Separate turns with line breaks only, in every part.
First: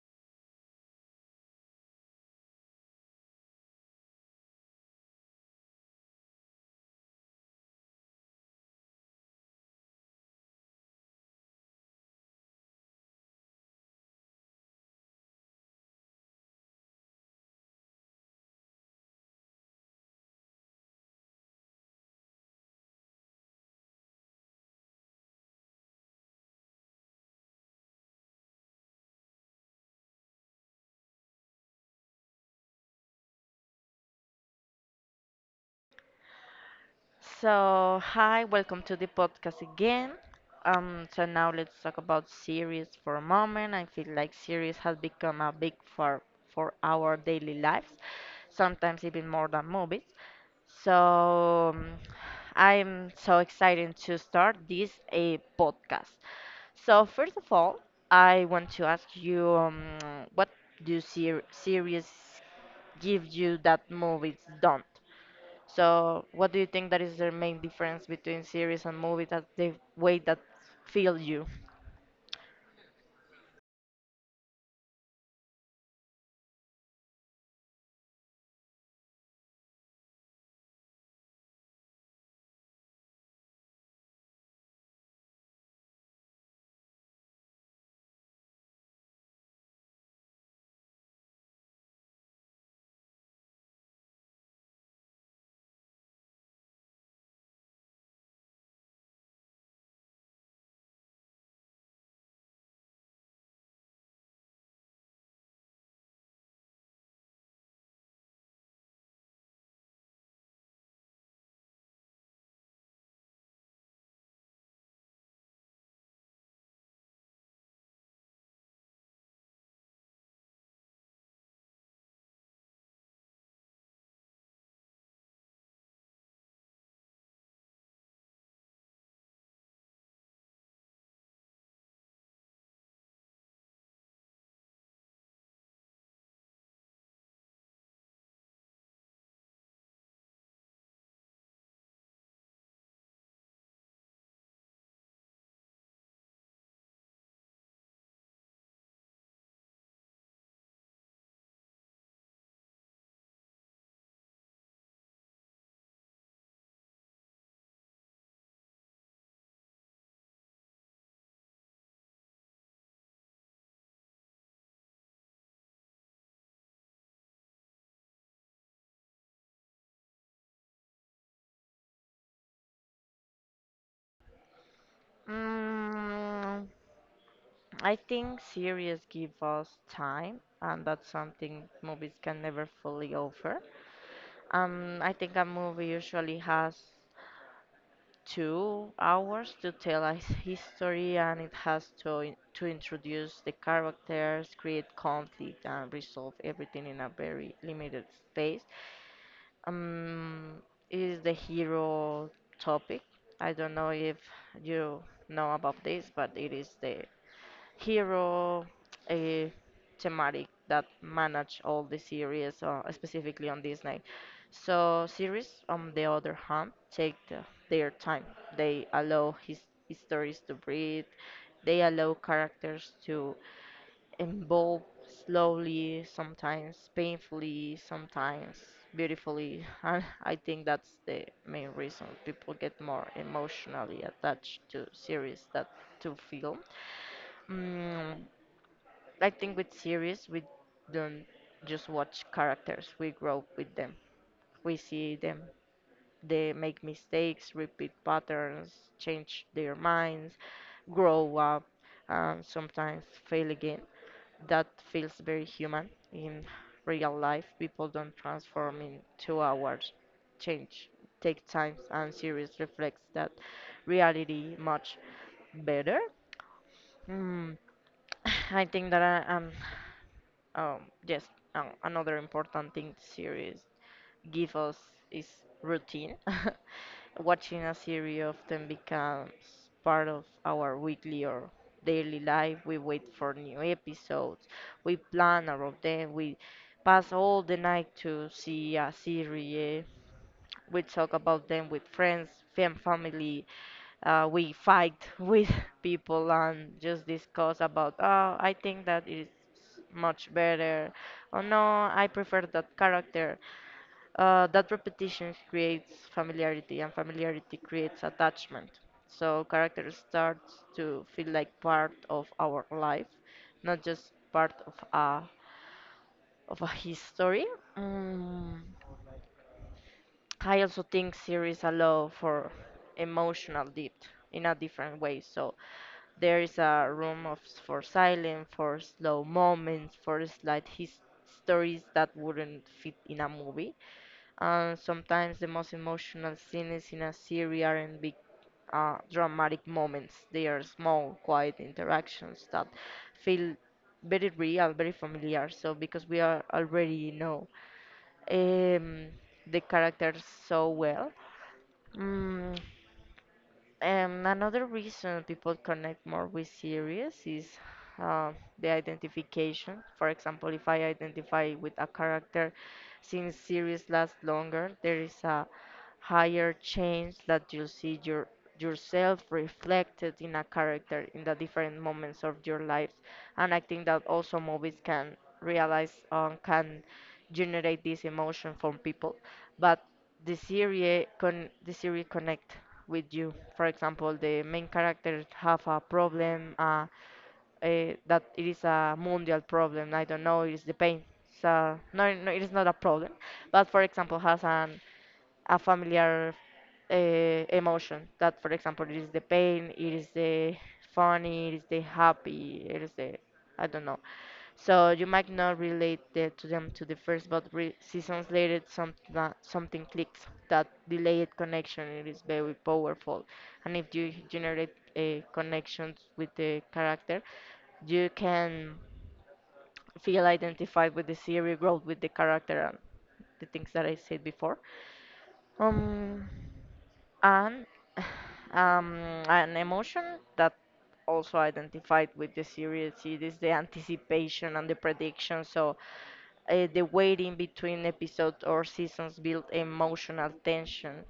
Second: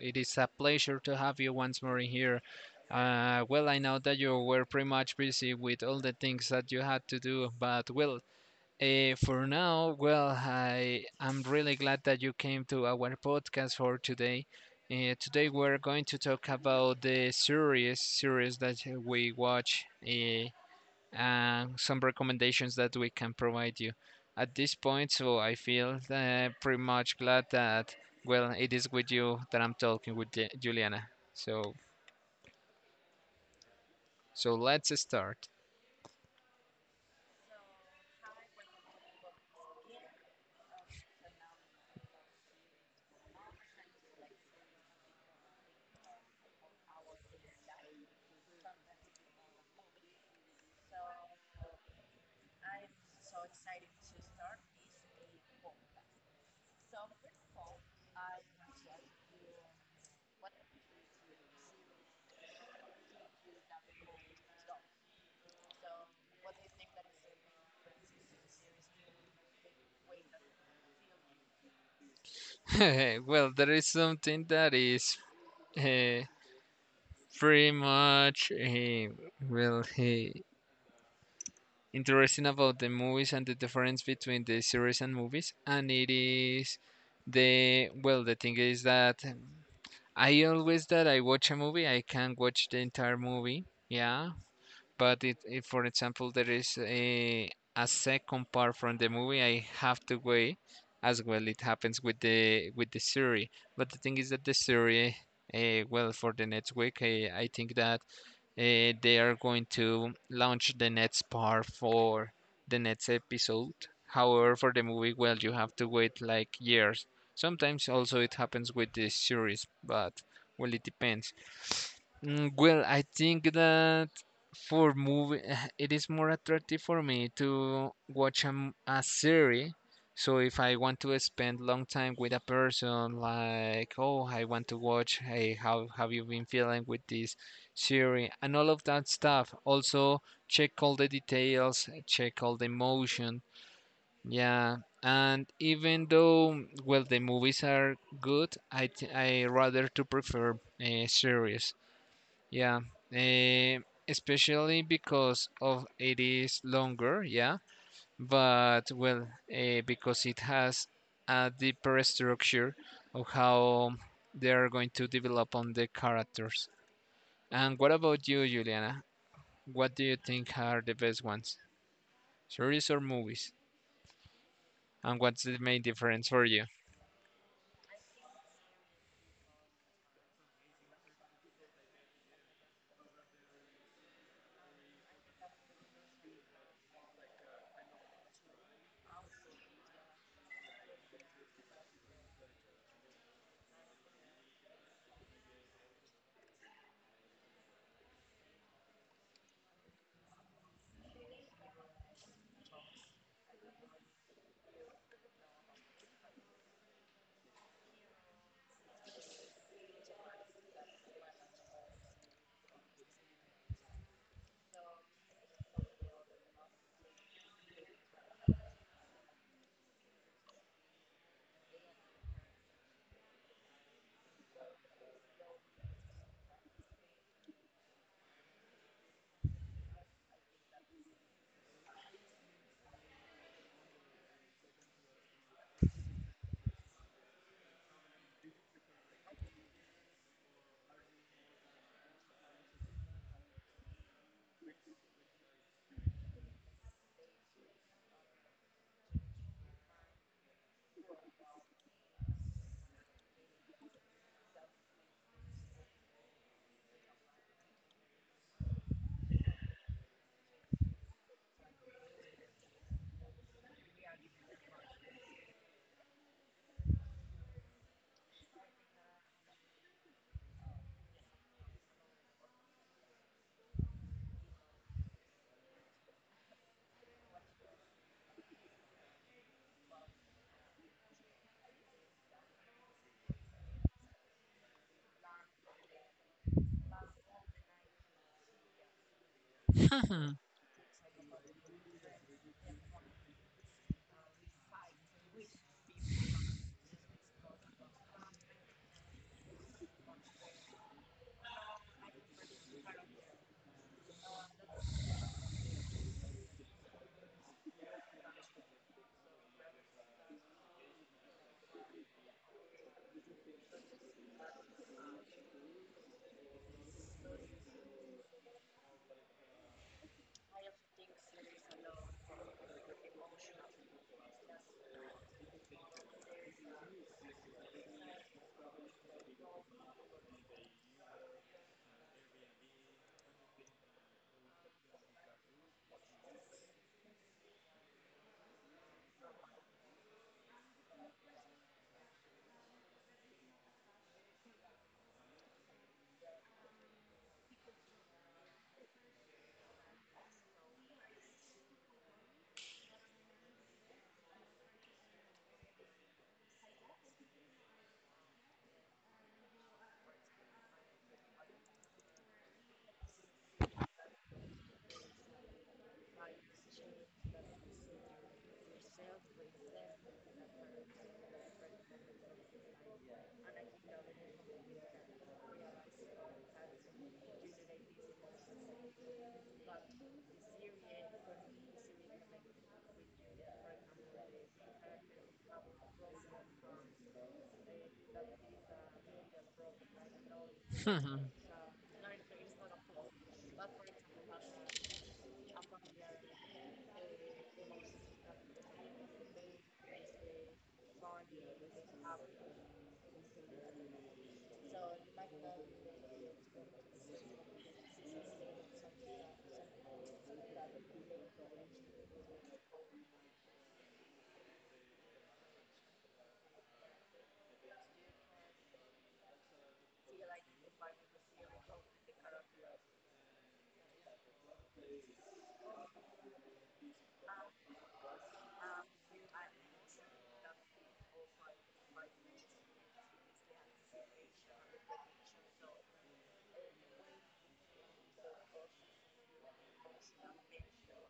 It is a pleasure to have you once more here. I know that you were pretty much busy with all the things that you had to do, but for now, I am really glad that you came to our podcast for today. Today we're going to talk about the series that we watch. And some recommendations that we can provide you at this point. So I feel pretty much glad that, well, it is with you that I'm talking with Juliana. So, so let's start.
So, hi, welcome to the podcast again. So now let's talk about series for a moment. I feel like series has become a big for our daily lives, sometimes even more than movies. So, I'm so excited to start this a podcast. So, first of all, I want to ask you, what do series give you that movies don't? So, what do you think that is the main difference between series and movie that the way that feel you?
Well, there is something that is uh, pretty much well uh, interesting about the movies and the difference between the series and movies, and it is the thing is that I always that I watch a movie, I can watch the entire movie. Yeah, but if, for example, there is a second part from the movie, I have to wait as well. It happens with the series. But the thing is that the series, well, for the next week, I think that they are going to launch the next part for the next episode. However, for the movie, well, you have to wait like years. Sometimes also it happens with the series, but well, it depends. Well, I think that for movie it is more attractive for me to watch a series. So if I want to spend long time with a person like, oh, I want to watch, hey, how have you been feeling with this series and all of that stuff. Also check all the details, check all the emotion. Yeah, and even though, well, the movies are good, I rather to prefer a series. Yeah, eh, especially because of it is longer, yeah, but well, because it has a deeper structure of how they are going to develop on the characters. And what about you, Juliana? What do you think are the best ones, series or movies? And what's the main difference for you?
Mm, I think series give us time, and that's something movies can never fully offer. I think a movie usually has 2 hours to tell a history, and it has to to introduce the characters, create conflict, and resolve everything in a very limited space. Um, is the hero topic. I don't know if you know about this, but it is the hero a thematic that manage all the series, specifically on Disney. So series, on the other hand, take their time. They allow his stories to breathe. They allow characters to evolve slowly, sometimes painfully, sometimes beautifully. And I think that's the main reason people get more emotionally attached to series than to film. Mm, I think with series, we don't just watch characters, we grow with them. We see them. They make mistakes, repeat patterns, change their minds, grow up, and sometimes fail again that feels very human. In real life, people don't transform in 2 hours. Change takes time, and series reflects that reality much better. Mm, I think that um, yes, another important thing series give us is routine. Watching a series often becomes part of our weekly or daily life. We wait for new episodes, we plan around them, we pass all the night to see a series, we talk about them with friends, family, we fight with people and just discuss about, oh, I think that is much better, oh no, I prefer that character that repetition creates familiarity, and familiarity creates attachment. So character starts to feel like part of our life, not just part of a history. Mm. I also think series allow for emotional depth in a different way. So there is a room of for silence, for slow moments, for slight his stories that wouldn't fit in a movie. And sometimes the most emotional scenes in a series aren't big dramatic moments. They are small, quiet interactions that feel very real, very familiar. So because we are already know um, the characters so well, mm, another reason people connect more with series is uh, the identification. For example, if I identify with a character, since series last longer, there is a higher chance that you'll see yourself reflected in a character in the different moments of your lives. And I think that also movies can realize can generate this emotion from people, but the series connect with you. For example, the main characters have a problem that it is a mundial problem. I don't know, it is the pain.
And
So no, no, it is not a problem. But for example, has an a familiar emotion that for example it is the pain, it is the funny, it is the happy, it is the I don't know. So you might not relate to them to the first but seasons later something clicks. That delayed connection it is very powerful. And if you generate a connections with the character you can feel identified with the series growth with the character and the things that I said before. Um and um, an emotion that also identified with the series it is the anticipation and the prediction. So the waiting between episodes or seasons build emotional tension.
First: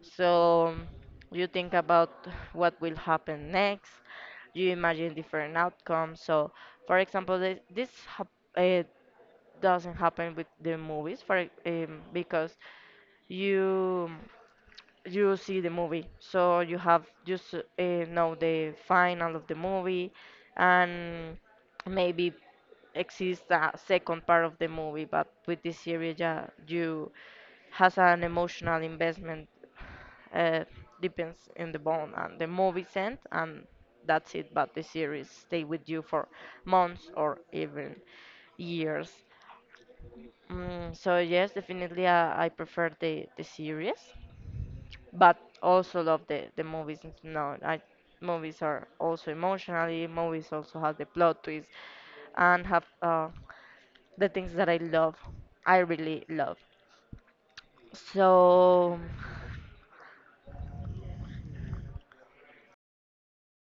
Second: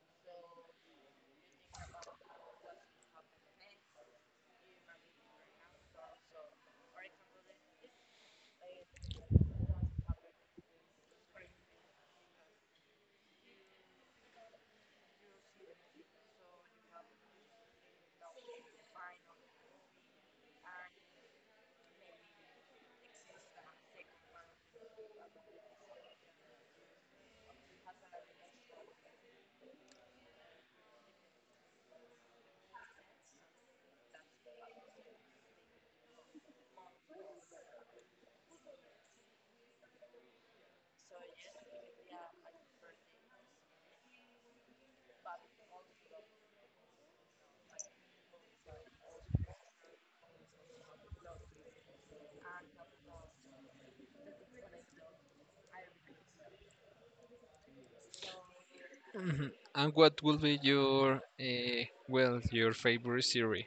So you think about what will happen next, you imagine different outcomes. So for example, this hap- uh, doesn't happen with the movies because you you see the movie so you have just know the final of the movie and maybe exists a second part of the movie, but with this series, yeah, you has an emotional investment, uh, depends in the bone and the movie's end and that's it. But the series stay with you for months or even years. So yes, definitely I prefer the series, but also love the movies. No, I movies are also emotionally. Movies also have the plot twist and have the things that I love. I really love. So
what will be your, well, your favorite series?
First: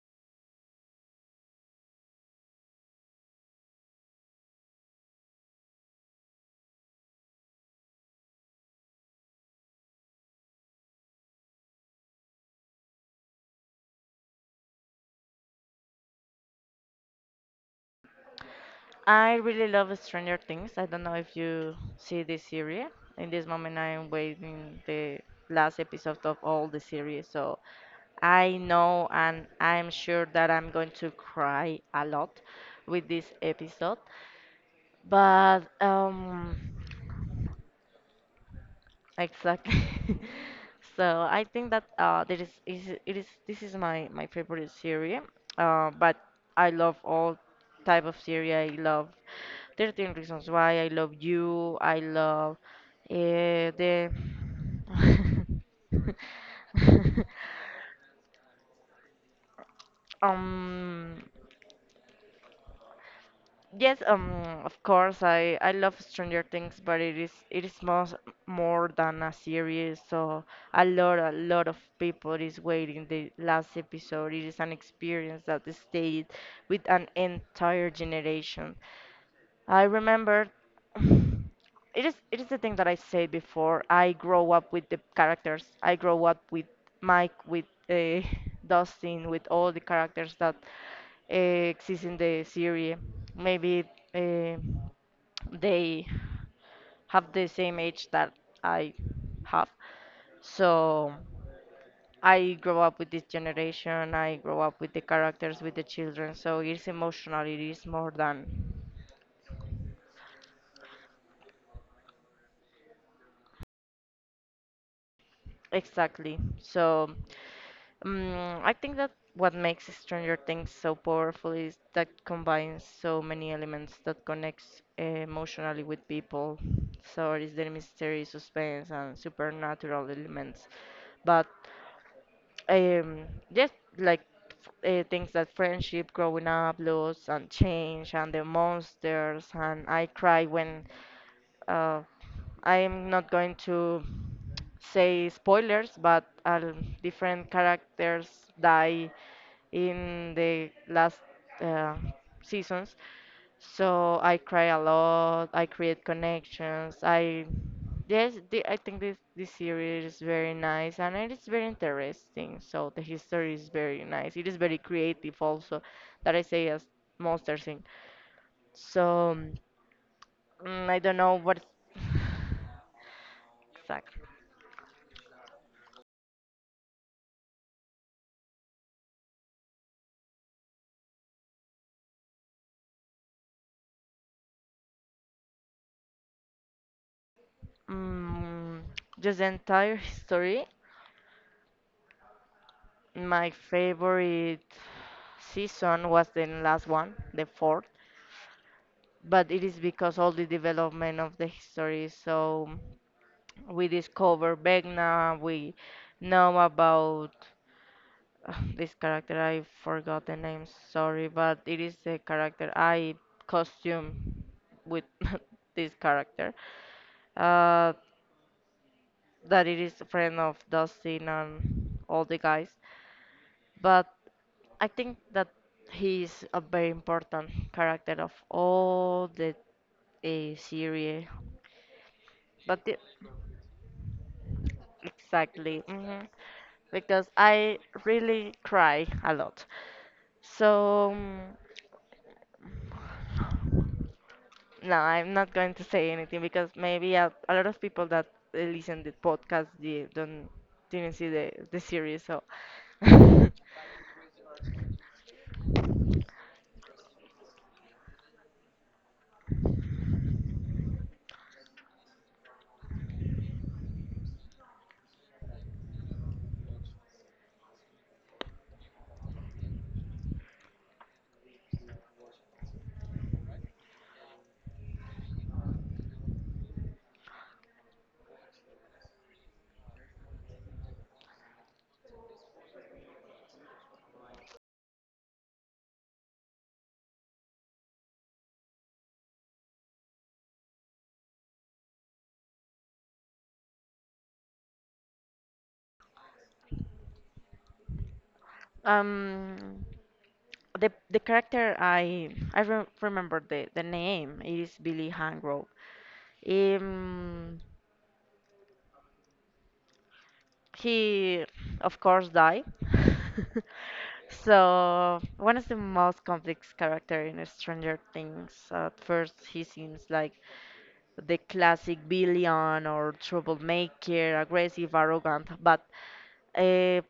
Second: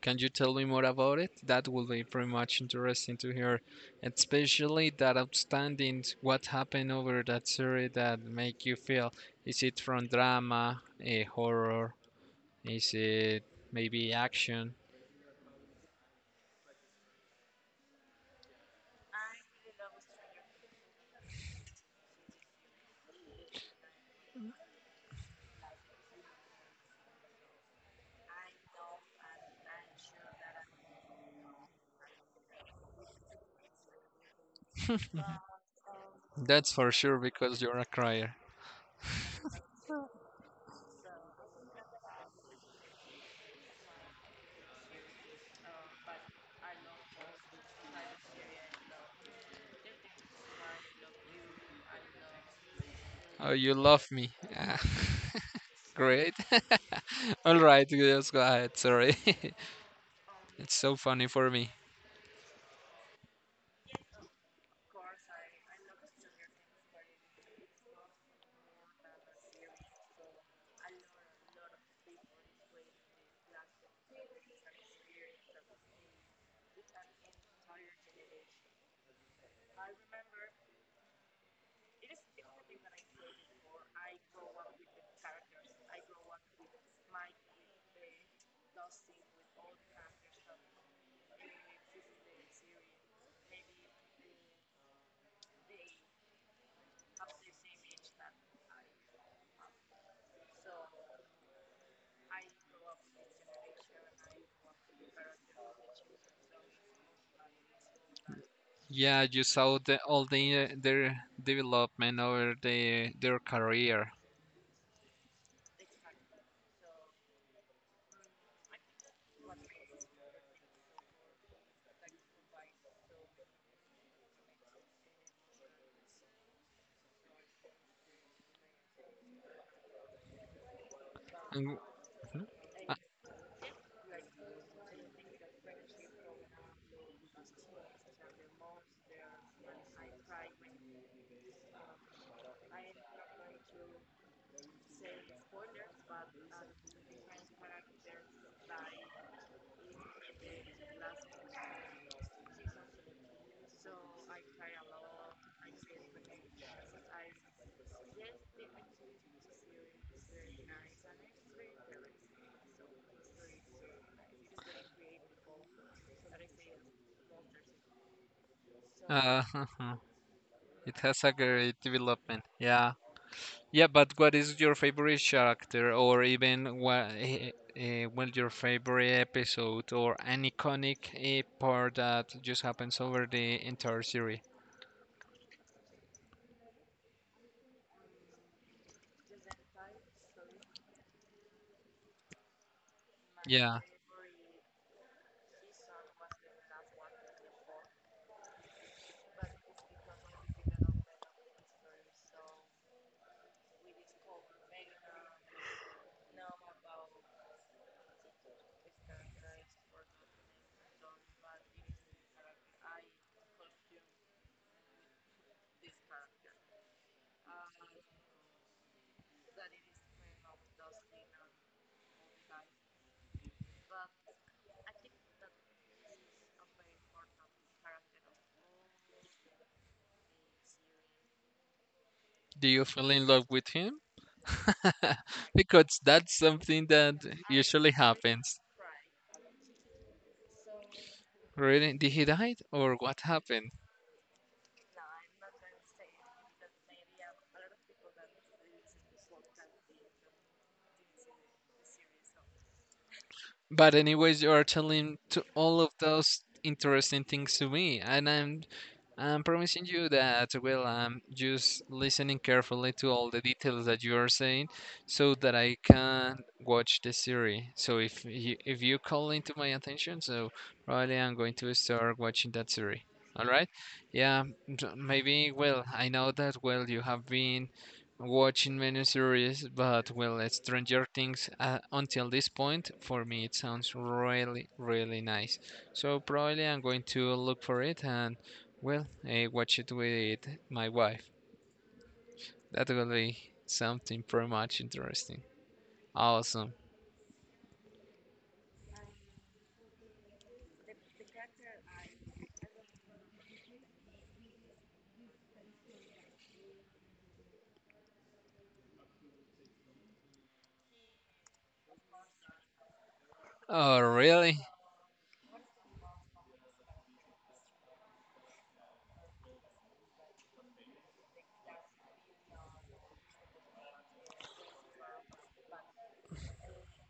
Can you tell me more about it? That will be very much interesting to hear, especially that outstanding what happened over that series that make you feel. Is it from drama, a horror? Is it maybe action?
I really love Stranger Things. I don't know if you see this series. In this moment, I am waiting the last episode of all the series. So I know and I'm sure that I'm going to cry a lot with this episode. But
That's for sure because you're a crier.
exactly. So I think that there is it is this is my favorite series. But I love all type of series. I love 13 Reasons Why. I love You. I love
Oh, you
the
love me. Ah, great. All right, just go ahead. Sorry. It's so
um
funny for me.
Yes, of course, I love Stranger Things, but it is more more than a series. So a lot of people is waiting the last episode. It is an experience that stayed with an entire generation. I remembered. It is the thing that I said before. I grow up with the characters. I grow up with Mike, with Dustin, with all the characters that uh, exist in the series. Maybe uh, they have the same age that I have. So I grow up with this generation. I grow up with the characters, with the children. So it's emotional. It is more than
Yeah, you saw the, all the, their development over the, their career.
exactly. So. I think that what makes Stranger Things so powerful is that combines so many elements that connects emotionally with people. So it is the mystery, suspense, and supernatural elements. But
And
um, just like things that friendship, growing up, loss, and change, and the monsters, and I cry when uh, I'm not going to say spoilers, but different characters die in the last uh, seasons. So I cry a lot. I create connections. I think this series is very nice and it is very interesting. So the history is very nice. It is very creative also, that I say as monster thing. So
uh, it
I don't
has a
know what.
great development. Yeah. Yeah, but
Exactly.
what is your favorite character, or even what, well, your favorite episode, or an iconic part that just happens over the entire series?
Mm, just the entire history. My
Yeah.
favorite season was the last one, the fourth, but it is because all the development of the history. So we discover Vecna. We know about this character. I forgot the name. Sorry, but it is the character I costume with this character. Uh, that it is a friend of Dustin and all the guys. But I think that he is a very important character of all the series.
Do
But
you
the,
fall in love with him?
exactly,
Because
mhm,
that's something that
because I
usually
really
happens.
cry a lot. So
Really? Did he die or what happened?
no, I'm not going to say anything because maybe a lot of people that listen the podcast they don't didn't see the series. So
But anyways, you are telling to all of those interesting things to me, and I'm promising you that, well, I'm just listening carefully to all the details that you are saying so that I can watch the series. So if you call into my attention, so probably I'm going to start watching that series. All right? Yeah, so maybe, well, I know that, well, you have been watching many series, but, well, Stranger Things until this point, for me, it sounds really, really nice. So probably I'm going to look for it and well, I watch it with my wife. That will be something pretty much interesting. Awesome.
um, the character I re remember the name is Billy Hangrove. Um, he, of course, died.
Oh, really?
So, one of the most complex character in Stranger Things. At first, he seems like the classic villain or troublemaker, aggressive, arrogant, but uh,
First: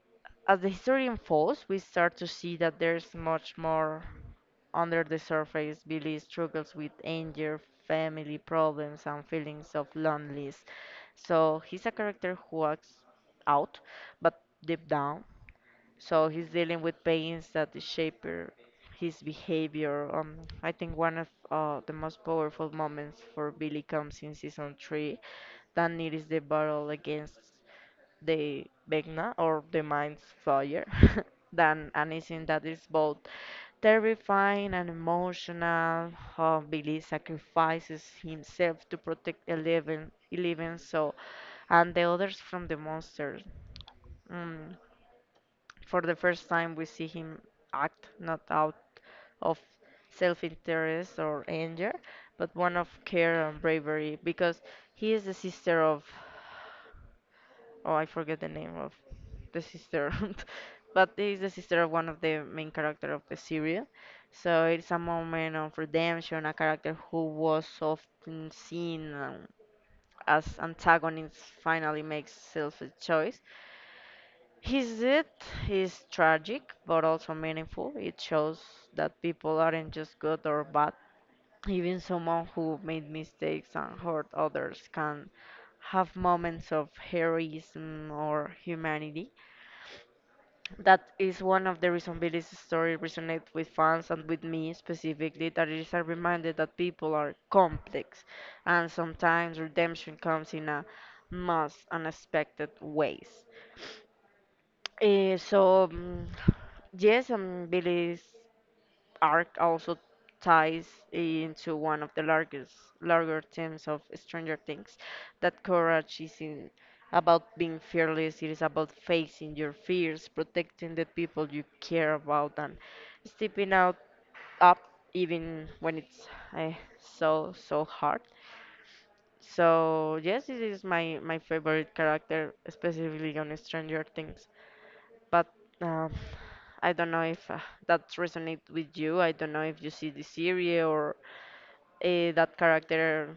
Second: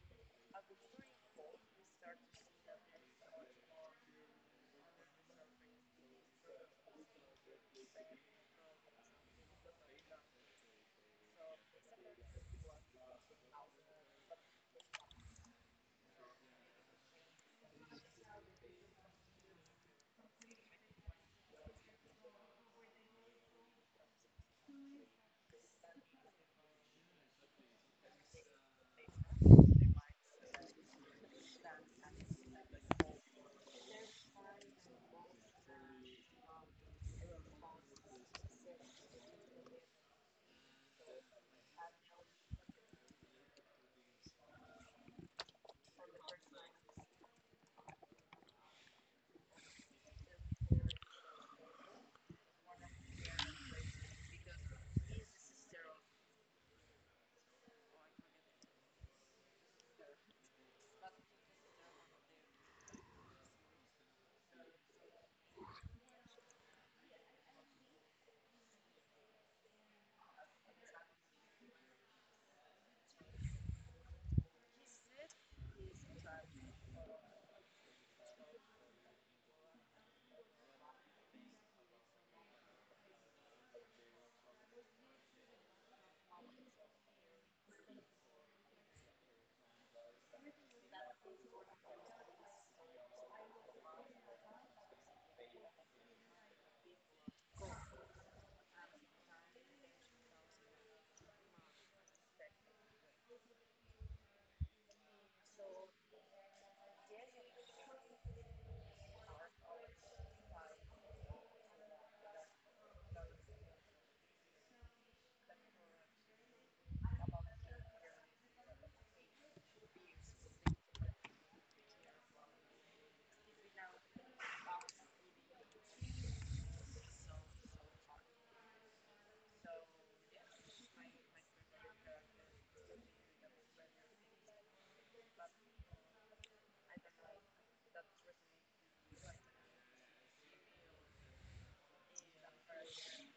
as the history unfolds, we start to see that there's much more under the surface. Billy struggles with anger, family problems, and feelings of loneliness. So he's a character who acts out, but deep down. So he's dealing with pains that shape his behavior. I think one of the most powerful moments for Billy comes in season 3, then it is the battle against the vagina or the mind's fire than anything that is both terrifying and emotional. How Billy sacrifices himself to protect Eleven so and the others from the monsters. Mm. For the first time, we see him act not out of self interest or anger, but one of care and bravery because he is the sister of. Oh, I forget the name of the sister, but is the sister of one of the main character of the series. So it's a moment of redemption, a character who was often seen as antagonist finally makes self a choice. His death is tragic but also meaningful. It shows that people aren't just good or bad. Even someone who made mistakes and hurt others can have moments of heroism or humanity. That is one of the reasons Billy's story resonates with fans and with me specifically, that it is a reminder that people are complex and sometimes redemption comes in a most unexpected ways. Eh, so, mm, yes, Billy's arc also ties into one of the larger themes of Stranger Things, that courage isn't about being fearless, it is about facing your fears, protecting the people you care about, and stepping out up even when it's eh, so hard. So yes, this is my favorite character, specifically on Stranger Things. But um, I don't know if that resonates with you. I don't know if you see the series or that character.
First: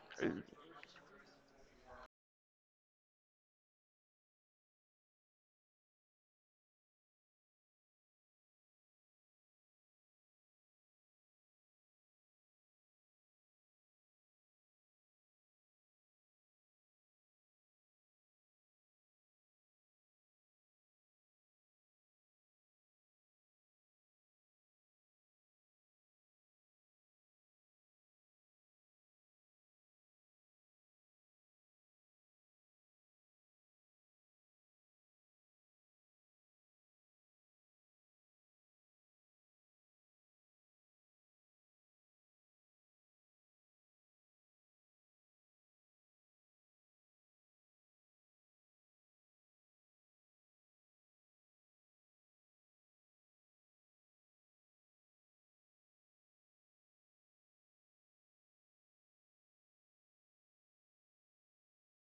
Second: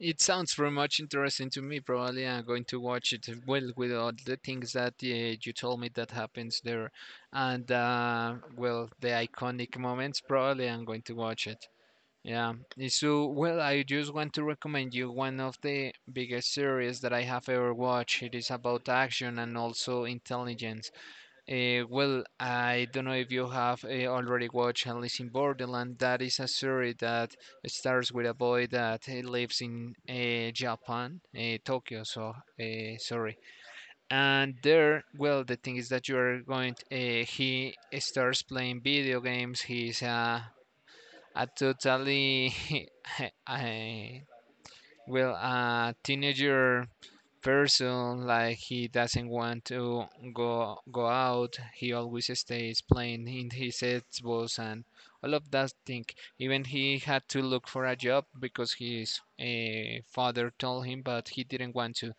It sounds pretty much interesting to me. Probably I'm going to watch it well with all the things that you told me that happens there, and well, the iconic moments. Probably I'm going to watch it. Yeah. Eh, so, well, I just want to recommend you one of the biggest series that I have ever watched. It is about action and also intelligence. Well, I don't know if you have already watched Alice in Borderland. That is a series that starts with a boy that lives in Japan, Tokyo. So sorry. And there, well, the thing is that you are going. Uh, he starts playing video games. He's a totally uh, well, a teenager person like he doesn't want to go out. He always stays playing in his Xbox and all of that thing. Even he had to look for a job because his father told him, but he didn't want to.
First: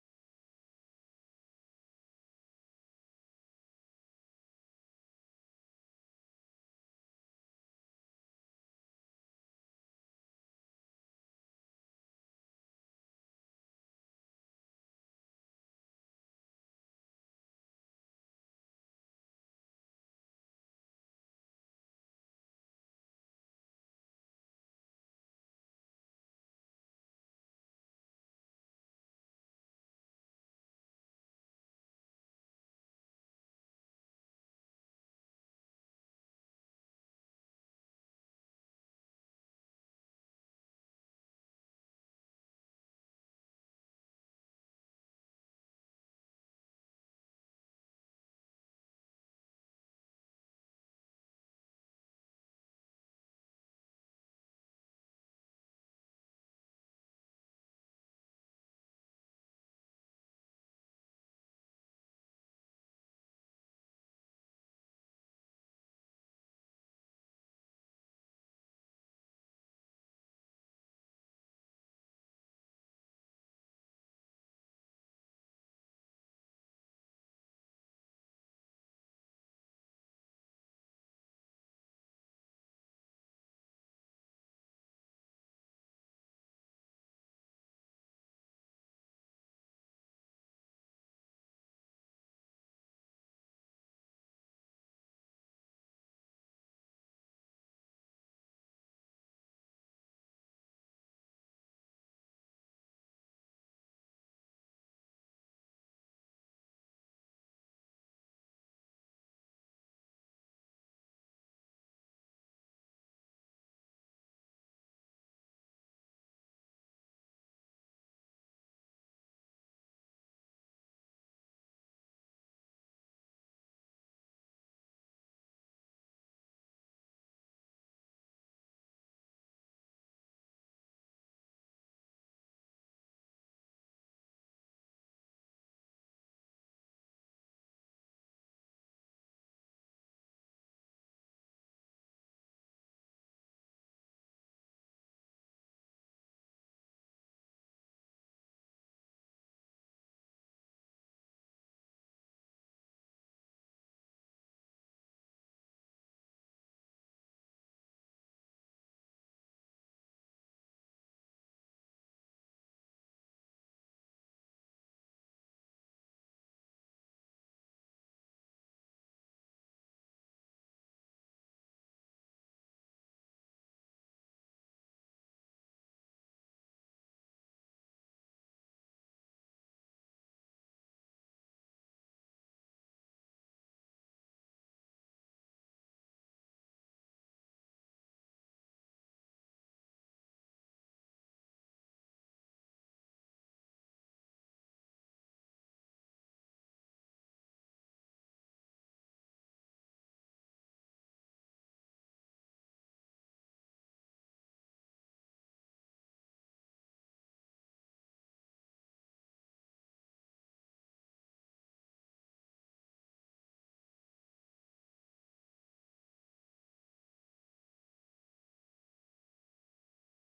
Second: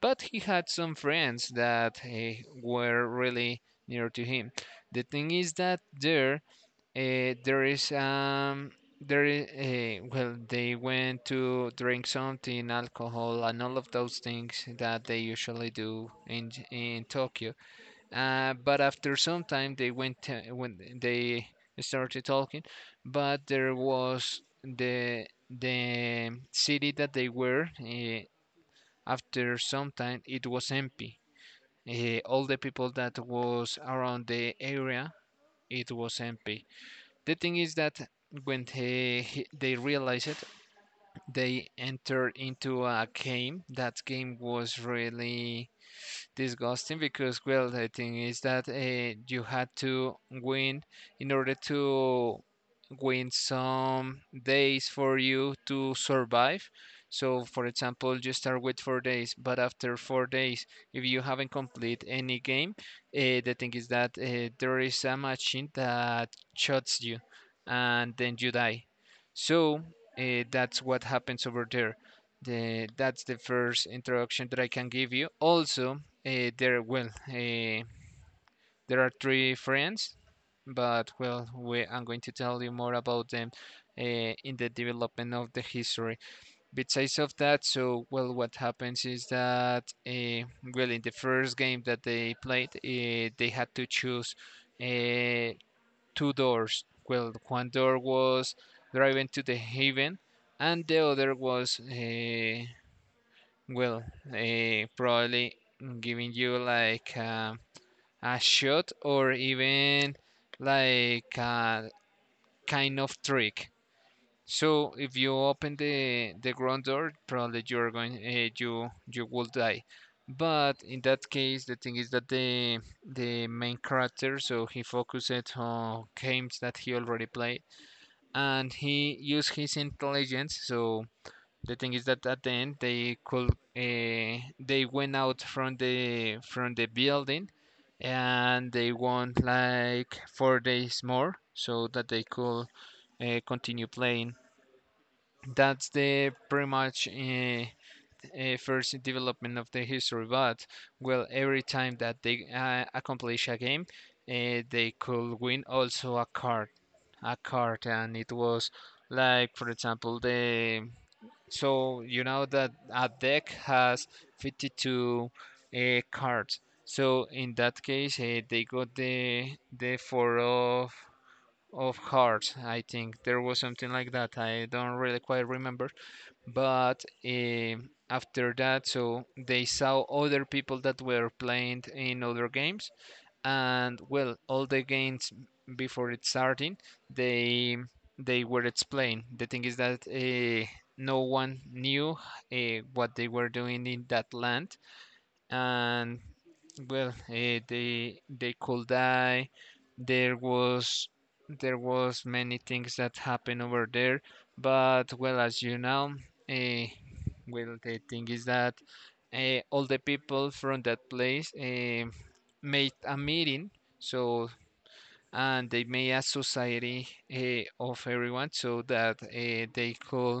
But he had some friends that were really near to him. The thing is that there is there well they went to drink something alcohol and all of those things that they usually do in in Tokyo. But after some time they went to, when they started talking, but there was the city that they were after some time it was empty. All the people that was around the area it was empty. The thing is that when they realize it, they enter into a game. That game was really disgusting because, well, the thing is that you had to win in order to win some days for you to survive. So, for example, you start with 4 days, but after 4 days, if you haven't complete any game, the thing is that there is a machine that shoots you, and then you die. So that's what happens over there. That's the first introduction that I can give you. Also, there, well, there are three friends, but I'm going to tell you more about them in the development of the history. Besides of that, so well, what happens is that well, in the first game that they played, they had to choose uh, two doors. Well, one door was driving to the haven, and the other was well, probably giving you like. A shot or even like a kind of trick. So if you open the ground door, probably you're going you you will die. But in that case, the thing is that the main character, so he focused on games that he already played, and he used his intelligence, so the thing is that at the end they could they went out from the building and they want like 4 days more so that they could continue playing. That's the pretty much first development of the history. But well, every time that they accomplish a game, they could win also a card, and it was like, for example, the so you know that a deck has 52 cards. So in that case, they got the four of hearts. I think there was something like that. I don't really quite remember. But after that, so they saw other people that were playing in other games, and well all the games before it starting they they were explained. The thing is that no one knew what they were doing in that land, and well, eh, they could die. There was there was many things that happened over there, but well, as you know, eh, well, the thing is that eh, all the people from that place eh, made a meeting, so and they made a society eh, of everyone so that eh, they could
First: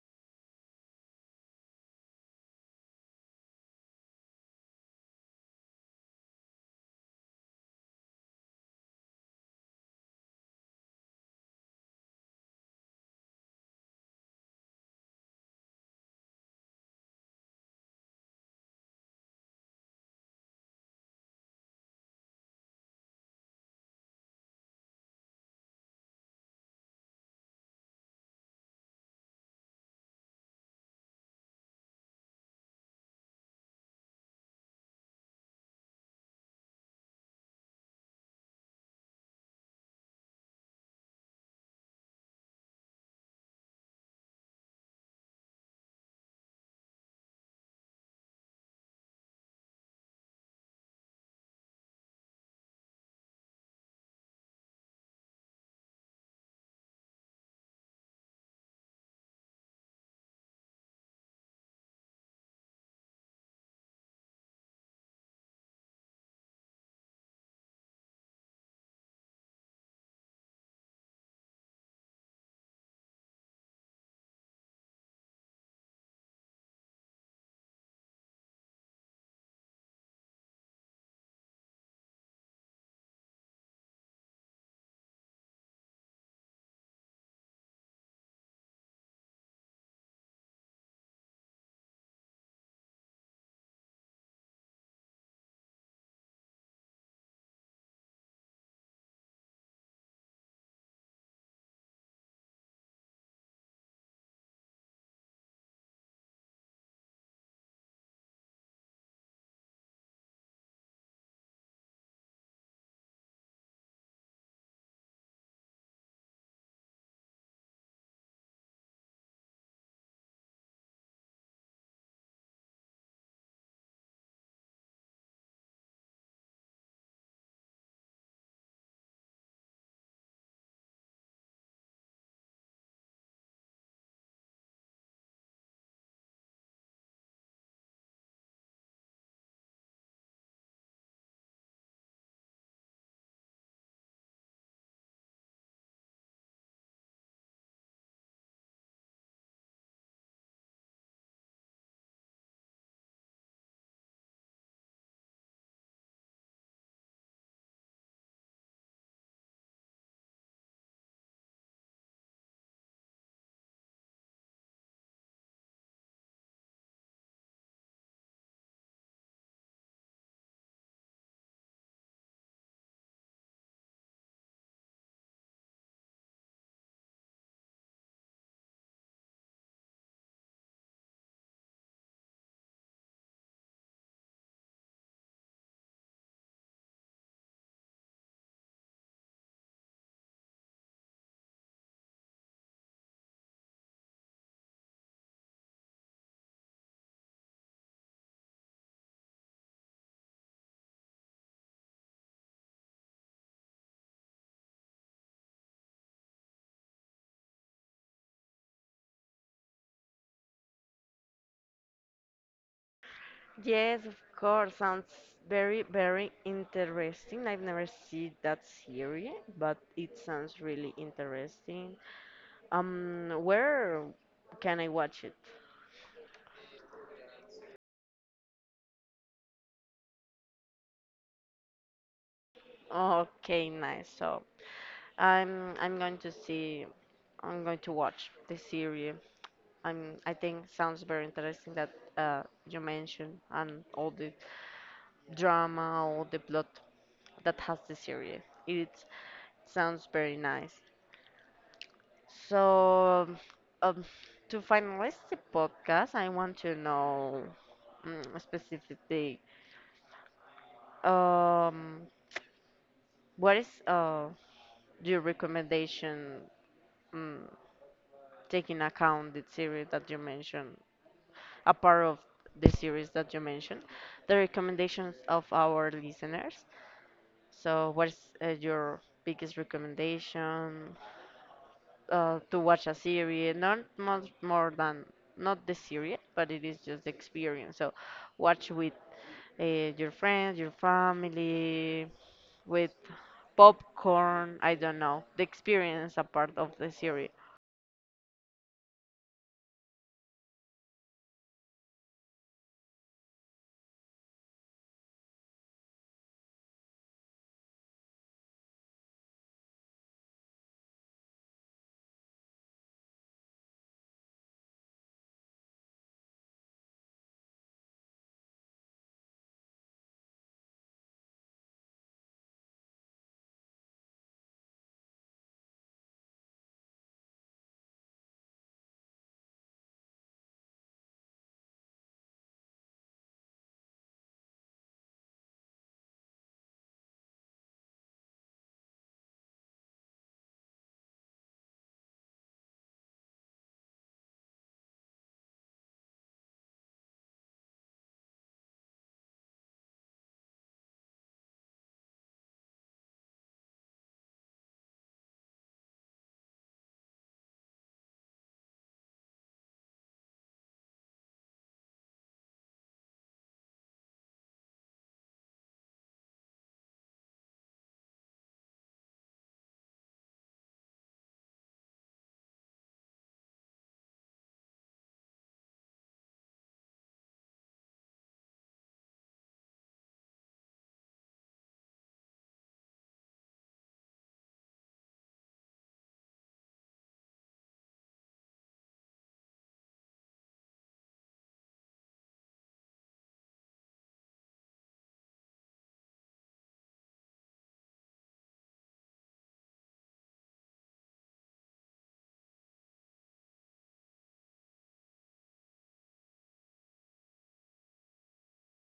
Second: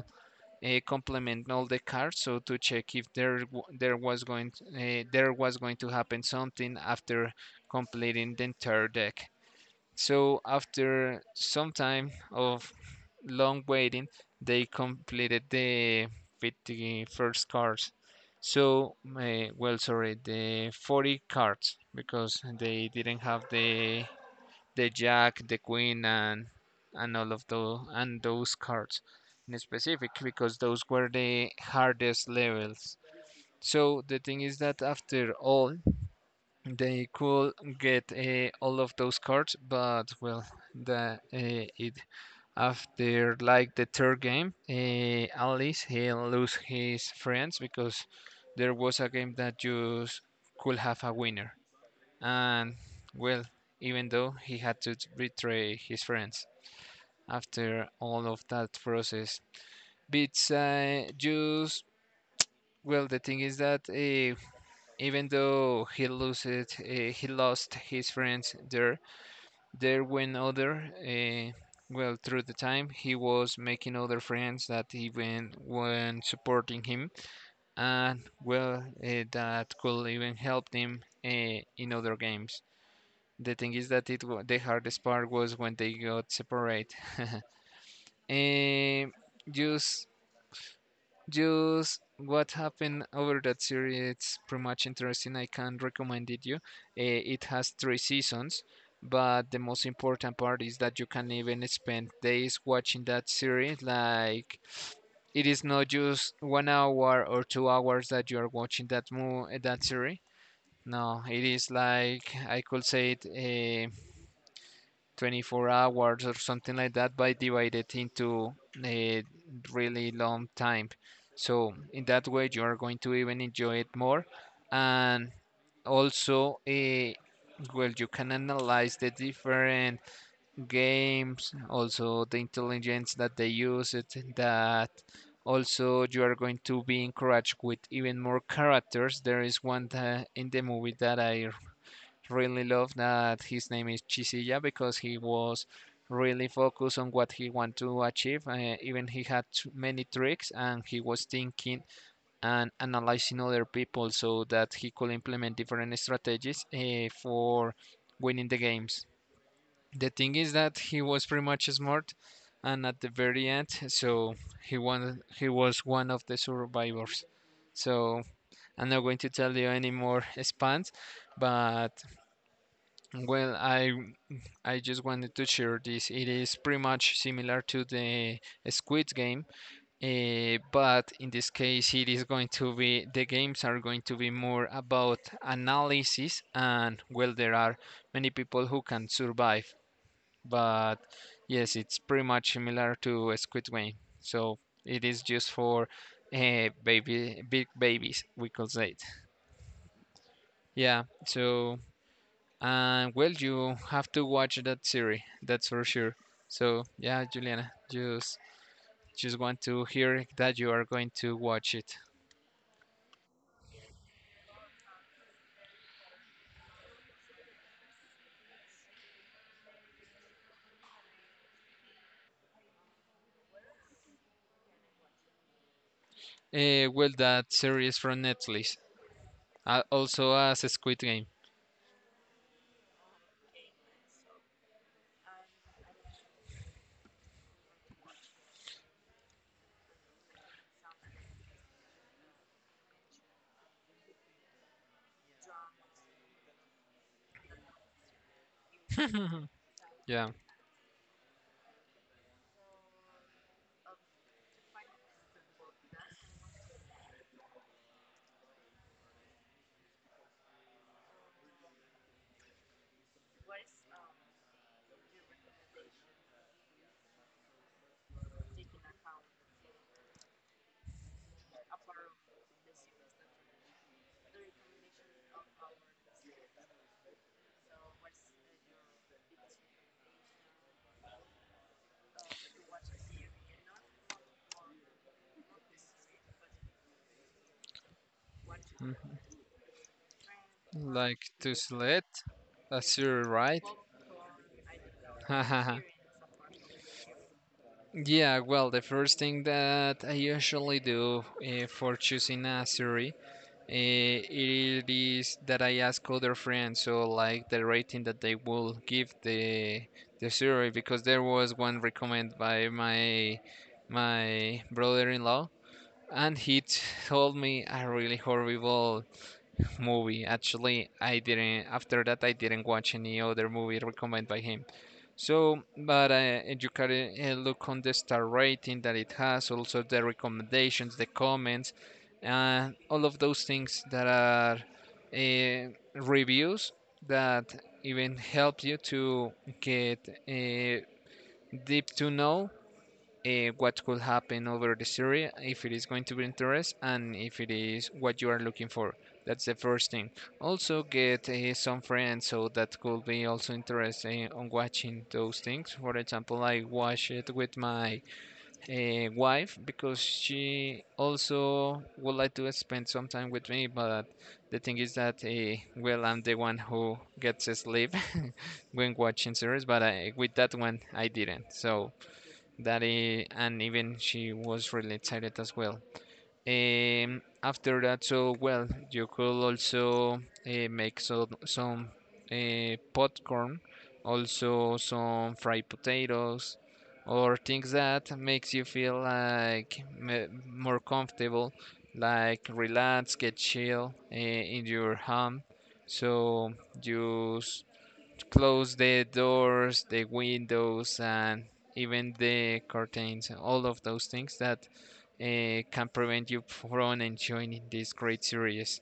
complement all the cards so to check if there was going to, uh, happen something after completing the entire deck. So after some time of long waiting, they completed the 51st cards. So well, sorry, the 40 cards because they didn't have the Jack, the Queen, and all of those cards in specific because those were the hardest levels. So the thing is that after all, they could get all of those cards, but well, the it after like the third game, Alice he lose his friends because there was a game that you could have a winner. And, well, even though he had to betray his friends after all of that process. But well, the thing is that even though he loses, he lost his friends there, there went other. Well, through the time, he was making other friends that even when supporting him, and well, that could even help him in other games. The thing is that it the hardest part was when they got separate. Um, just just what happened over that series. It's pretty much interesting. I can recommend it you. It has three seasons, but the most important part is that you can even spend days watching that series. Like it is not just 1 hour or 2 hours that you are watching that mo that series. No, it is like I could say it. 24 hours or something like that by divided into a really long time, so in that way you are going to even enjoy it more, and also well you can analyze the different games, also the intelligence that they use it, that also you are going to be encouraged with even more characters. There is one that in the movie that I really love that his name is Chisilla because he was really focused on what he wanted to achieve. Even he had too many tricks, and he was thinking and analyzing other people so that he could implement different strategies for winning the games. The thing is that he was pretty much smart, and at the very end, so he won, he was one of the survivors. So I'm not going to tell you any more spans, but well, I just wanted to share this. It is pretty much similar to the Squid Game, but in this case, it is going to be the games are going to be more about analysis, and well, there are many people who can survive. But yes, it's pretty much similar to a Squid Game, so it is just for baby, big babies, we could say it. Yeah, so. And well, you have to watch that series, that's for sure. So yeah, Juliana, just want to hear that you are going to watch it.
Yes, of course. Sounds very, very interesting. I've never seen that series, but it sounds really interesting. Where can I watch it?
Well, that series from Netflix, also as a Squid Game.
Okay, nice. So I'm I'm going to see I'm going to watch the series. I think sounds very interesting that you mentioned, and all the drama, all the plot that has the series. It sounds
Yeah,
very nice. So, um, to finalize the podcast, I want to know specifically, um, what is your recommendation, mm, taking account the series that you mentioned? A part of the series that you mentioned, the recommendations of our listeners. So, what's your biggest recommendation to watch a series? Not much more than not the series, but it is just the experience. So, watch with
mhm.
your friends, your
Like to
family,
select a
with
series, right?
popcorn. I don't know, the experience a part of the series.
Yeah. Well, the first thing that I usually do for choosing a series. It is that I ask other friends, so like the rating that they will give the survey, because there was one recommend by my brother-in-law, and he told me a really horrible movie. Actually, I didn't. After that, I didn't watch any other movie recommended by him. So, but you can look on the star rating that it has, also the recommendations, the comments, and all of those things that are reviews that even help you to get deep to know what could happen over the series, if it is going to be interest, and if it is what you are looking for. That's the first thing. Also, get some friends so that could be also interested on watching those things. For example, I watch it with my wife because she also would like to spend some time with me, but the thing is that, well, I'm the one who gets asleep when watching series, but I, with that one, I didn't. So that he and even she was really excited as well. After that, so well, you could also make so, some popcorn, also some fried potatoes, or things that makes you feel like more comfortable, like relax, get chill in your home. So use close the doors, the windows, and even the curtains, all of those things that can prevent you from enjoying this great series.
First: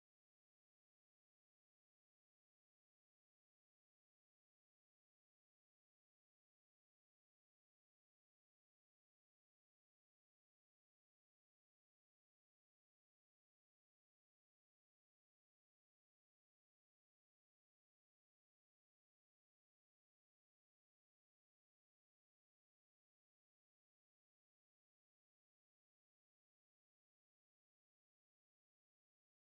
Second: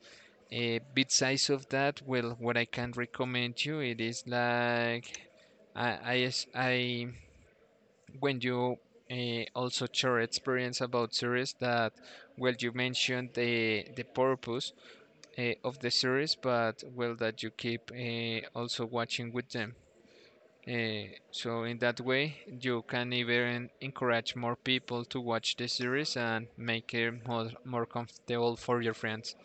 Besides of that, well, what I can recommend you, it is like I, I, I when you also share experience about series that, well, you mentioned the purpose of the series, but well, that you keep also watching with them. So in that way, you can even encourage more people to watch the series and make it more, more comfortable for your friends.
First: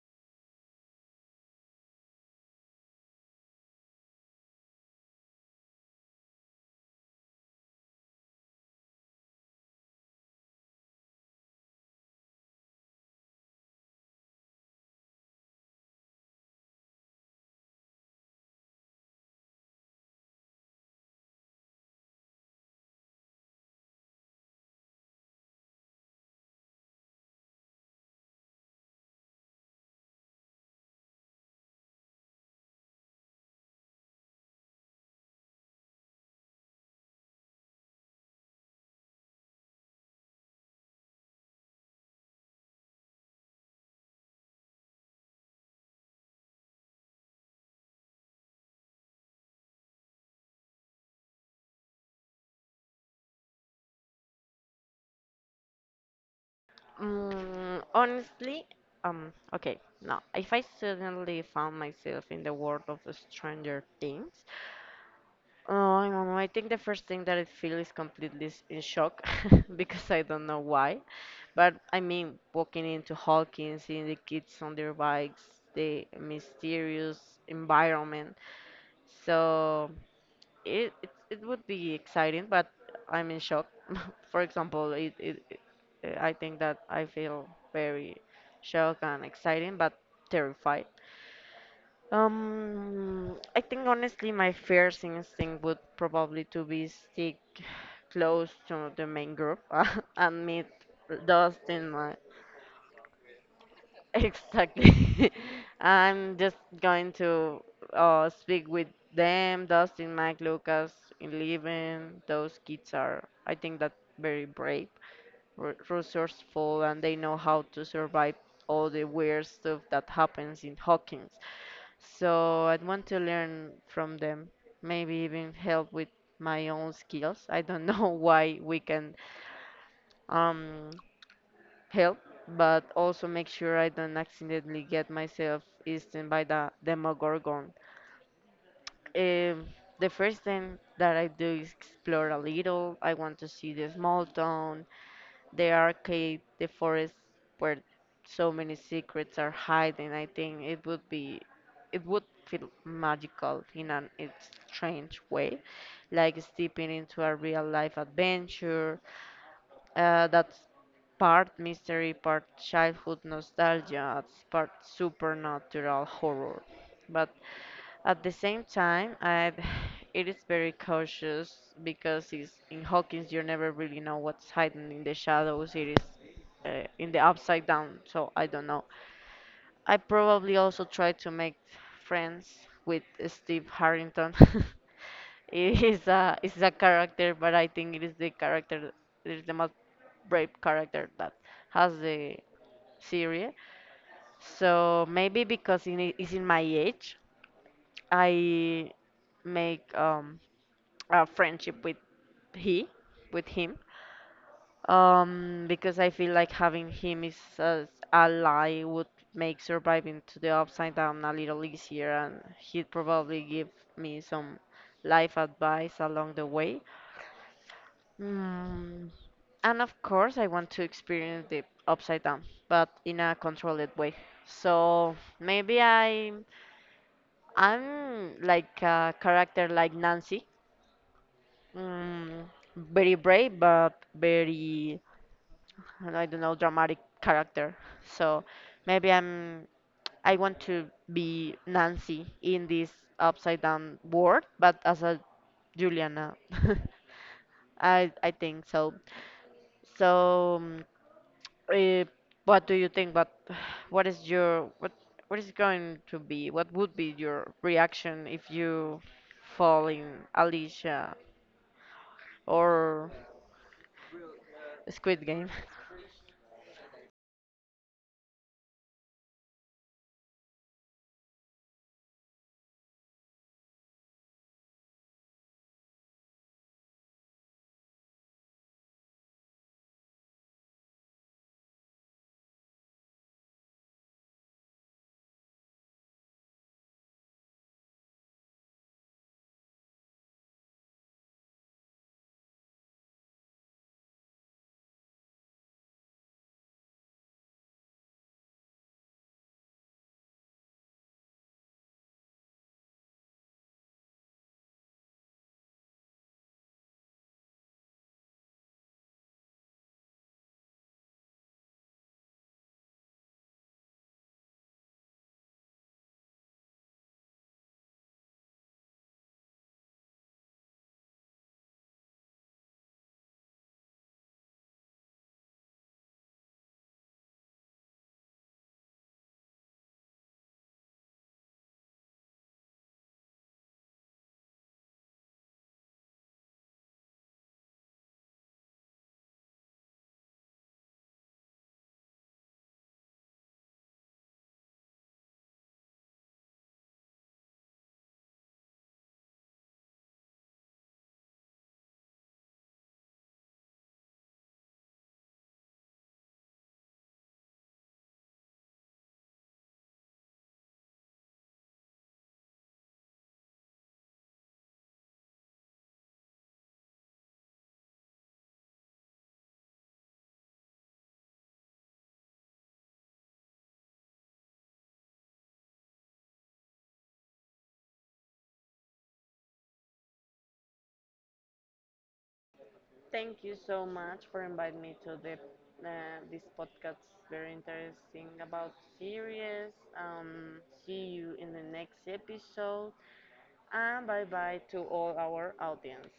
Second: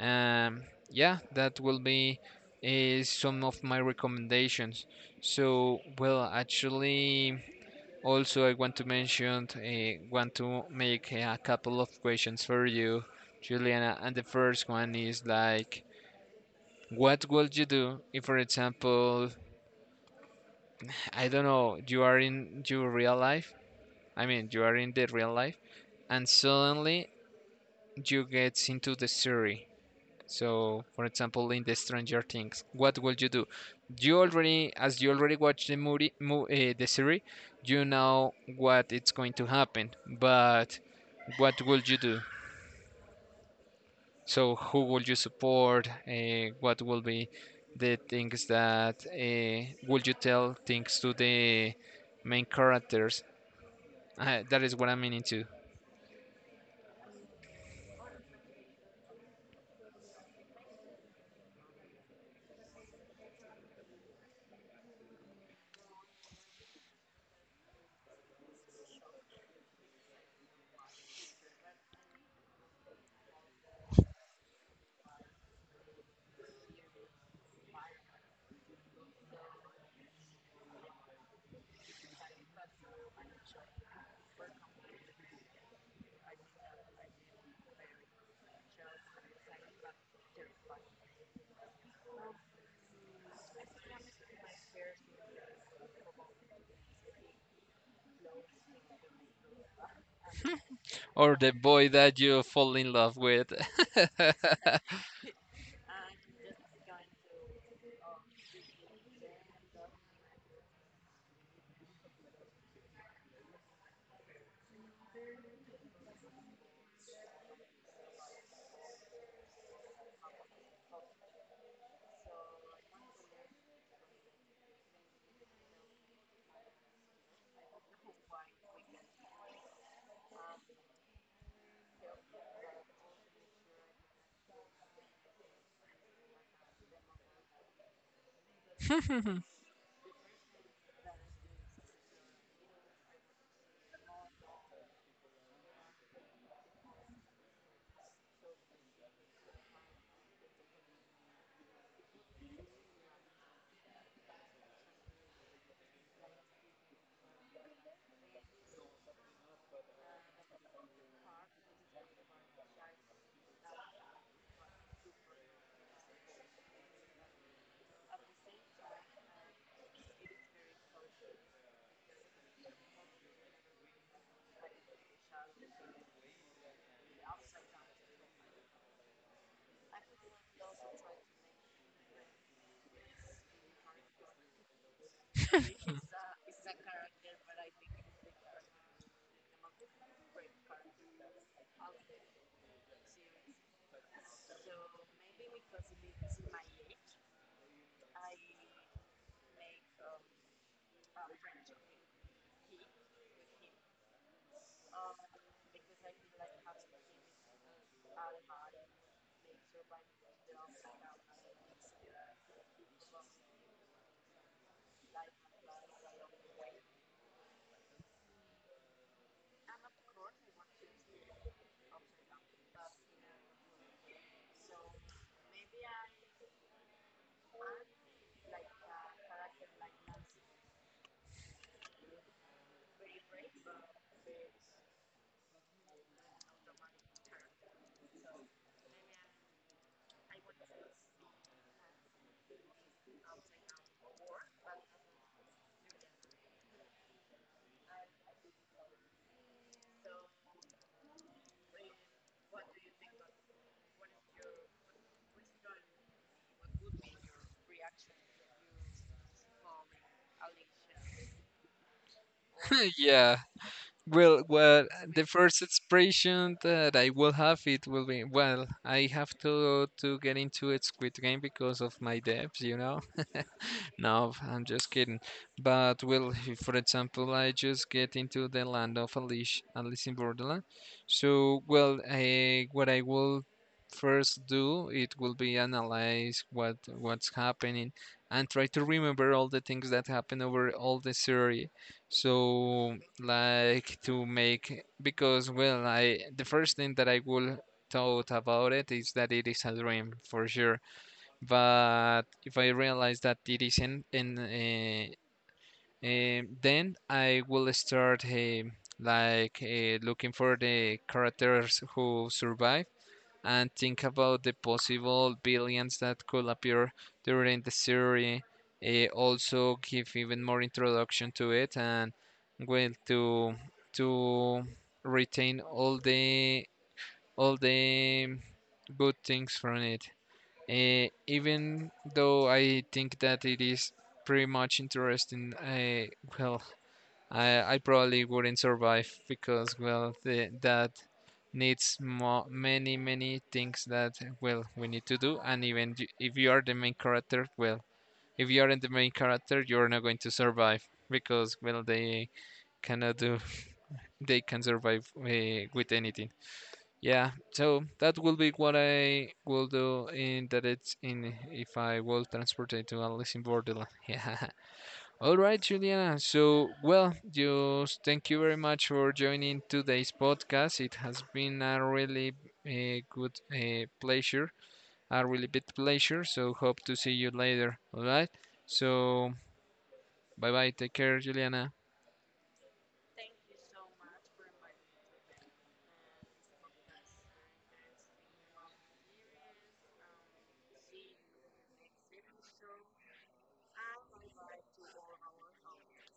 Um, yeah, that will be some of my recommendations. So, well, actually, also I want to mention, want to make a couple of questions for you, Juliana. And the first one is like, what would you do if, for example, I don't know, you are in your real life, I mean, you are in the real life, and suddenly you get into the story. So, for example, in the Stranger Things, what will you do? You already, as you already watched the movie, mo the series, you know what it's going to happen. But what will you do? So, who will you support? What will be the things that will you tell things to the main characters? That is what I'm meaning to.
Honestly, okay, no. If I suddenly found myself in the world of Stranger Things, oh, I don't know. I think the first thing that I feel is completely in shock because I don't know why. But I mean, walking into Hawkins, seeing the kids on their bikes, the mysterious environment. So it would be exciting, but I'm in shock. For example, it I think that I feel very shocked and exciting, but terrified. I think honestly, my first instinct would probably to be stick close to the main group and meet
Or the
dust in
boy
my.
that you fall in love with.
Exactly. I'm just going to speak with them, Dustin, Mike, Lucas, Eleven. Those kids are, I think, that very brave, resourceful, and they know how to survive all the weird stuff that happens in Hawkins. So I'd want to learn from them, maybe even help with my own skills. I don't know why we can um help, but also make sure I don't accidentally get myself eaten by the Demogorgon. Um, the first thing that I do is explore a little. I want to see the small town, the arcade, the forest where so many secrets are hiding. I think it would be, it would feel magical in an it's strange way, like stepping into a real life adventure. That's part mystery, part childhood nostalgia, it's part supernatural horror. But at the same time, I it is very cautious because it's, in Hawkins you never really know what's hidden in the shadows. It is in the upside down, so I don't know. I probably also try to make friends with Steve Harrington. It's a character, but I think it is the character that is the most brave character that has the series. So maybe because in it is in my age, I make a friendship with he, with him, because I feel like having him is as ally would make surviving to the upside down a little easier, and he'd probably give me some life advice along the way. Mm, And of course, I want to experience the upside down, but in a controlled way. So maybe I'm like a character like Nancy, mm, very brave but very, I don't know, dramatic character. So maybe I want to be Nancy in this upside down world, but as a Juliana. I think so. So mm, Uh, what do you think? But what is your what what is going to be? What would be your reaction if you fall in Alicia or
Yeah. Well, well, the
Squid Game?
first expression that I will have it will be well. I have to get into a Squid Game because of my debts, you know. No, I'm just kidding. But well, if, for example, I just get into the land of Alice, Alice in Borderland. So, well, I, what I will first do, it will be analyze what's happening and try to remember all the things that happen over all the series. So, like to make because well, I the first thing that I will thought about it is that it is a dream for sure, but if I realize that it isn't, and then I will start looking for the characters who survive and think about the possible villains that could appear during the series. Also give even more introduction to it and well to retain all the good things from it. Even though I think that it is pretty much interesting, I well, I probably wouldn't survive because well, the, that needs mo many many things that well we need to do, and even if you are the main character, well, if you aren't the main character, you're not going to survive because well, they cannot do they can survive with anything. Yeah, so that will be what I will do in that it's in if I will transport it to Alice in Borderland. Yeah. All right, Juliana. So, well, just thank you very much for joining today's podcast. It has been a really good pleasure, a really big pleasure. So, hope to see you later. All right. So, bye bye. Take care, Juliana.
Thank you so much for inviting me to the this podcast. Very interesting about series. See you in the next episode, and bye bye to all our audience.